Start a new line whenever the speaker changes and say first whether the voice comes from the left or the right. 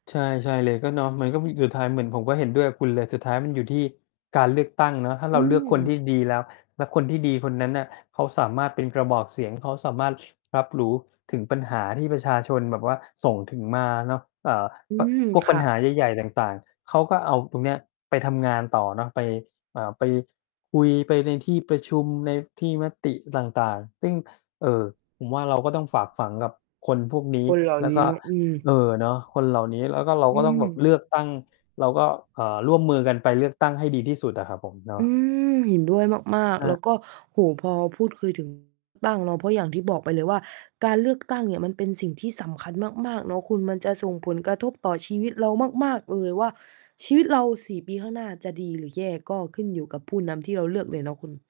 left: ใช่ ใช่เลย ก็เนาะ มันก็มี สุดท้าย เหมือนผมก็เห็นด้วยกับคุณเลย สุดท้าย มันอยู่ที่การเลือกตั้งเนาะ ถ้า
right: อ
left: เร
right: ื
left: าเลือกคนท
right: ม
left: ี่ดีแล้ว แล้วคนที่ดีคนนั้นน่ะเขาสามารถเป็นกระบอกเสียง เขาสามารถ รับรู้ถึงปัญหาที่ประชาชนแบบว่าส่งถึงมาเนาะ เอ่อ
right: อืม
left: พวก
right: ค
left: ปัญ
right: ่
left: ห
right: ะ
left: าใหญ่ ๆ ต่าง ๆ เขาก็เอาตรงเนี้ยไปทำงานต่อเนาะ ไป เอ่อ ไปคุย ไปในที่ประชุม ในที่มติต่าง ๆ ซึ่ง เอ่อ ผมว่า เราก็ต้องฝากฝังกับคนพวกนี้
right: คนเหล่า
left: แล้ว
right: นี
left: ก
right: ้
left: ็
right: เนาะ อืม
left: เออ เนาะ คนเหล่านี้ แล้วก็ เรา
right: อื
left: ก็ต้องแบบ
right: ม
left: เลือกตั้ง เราก็ เอ่อ ร่วมมือกันไปเลือกตั้งให้ดีที่สุดอะครับผม เนา
right: อื
left: ะ
right: ม เห็นด้วยมาก
left: อ
right: ๆ แ
left: า
right: ล้วก็ โอ้โฮ พอพูดคุย ถึง ตั้งเนาะ เพราะอย่างที่บอกไปเลยว่า การเลือกตั้งเนี่ยมันเป็นสิ่งที่สำคัญมาก ๆ เนาะคุณ มันจะส่งผลกระทบต่อชีวิตเรามาก ๆ เลยว่า ชีวิตเรา 4 ปีข้างหน้าจะดีหรือแย่ ก็ขึ้นอยู่กับผู้นำที่เราเลือกเลยเนาะคุณ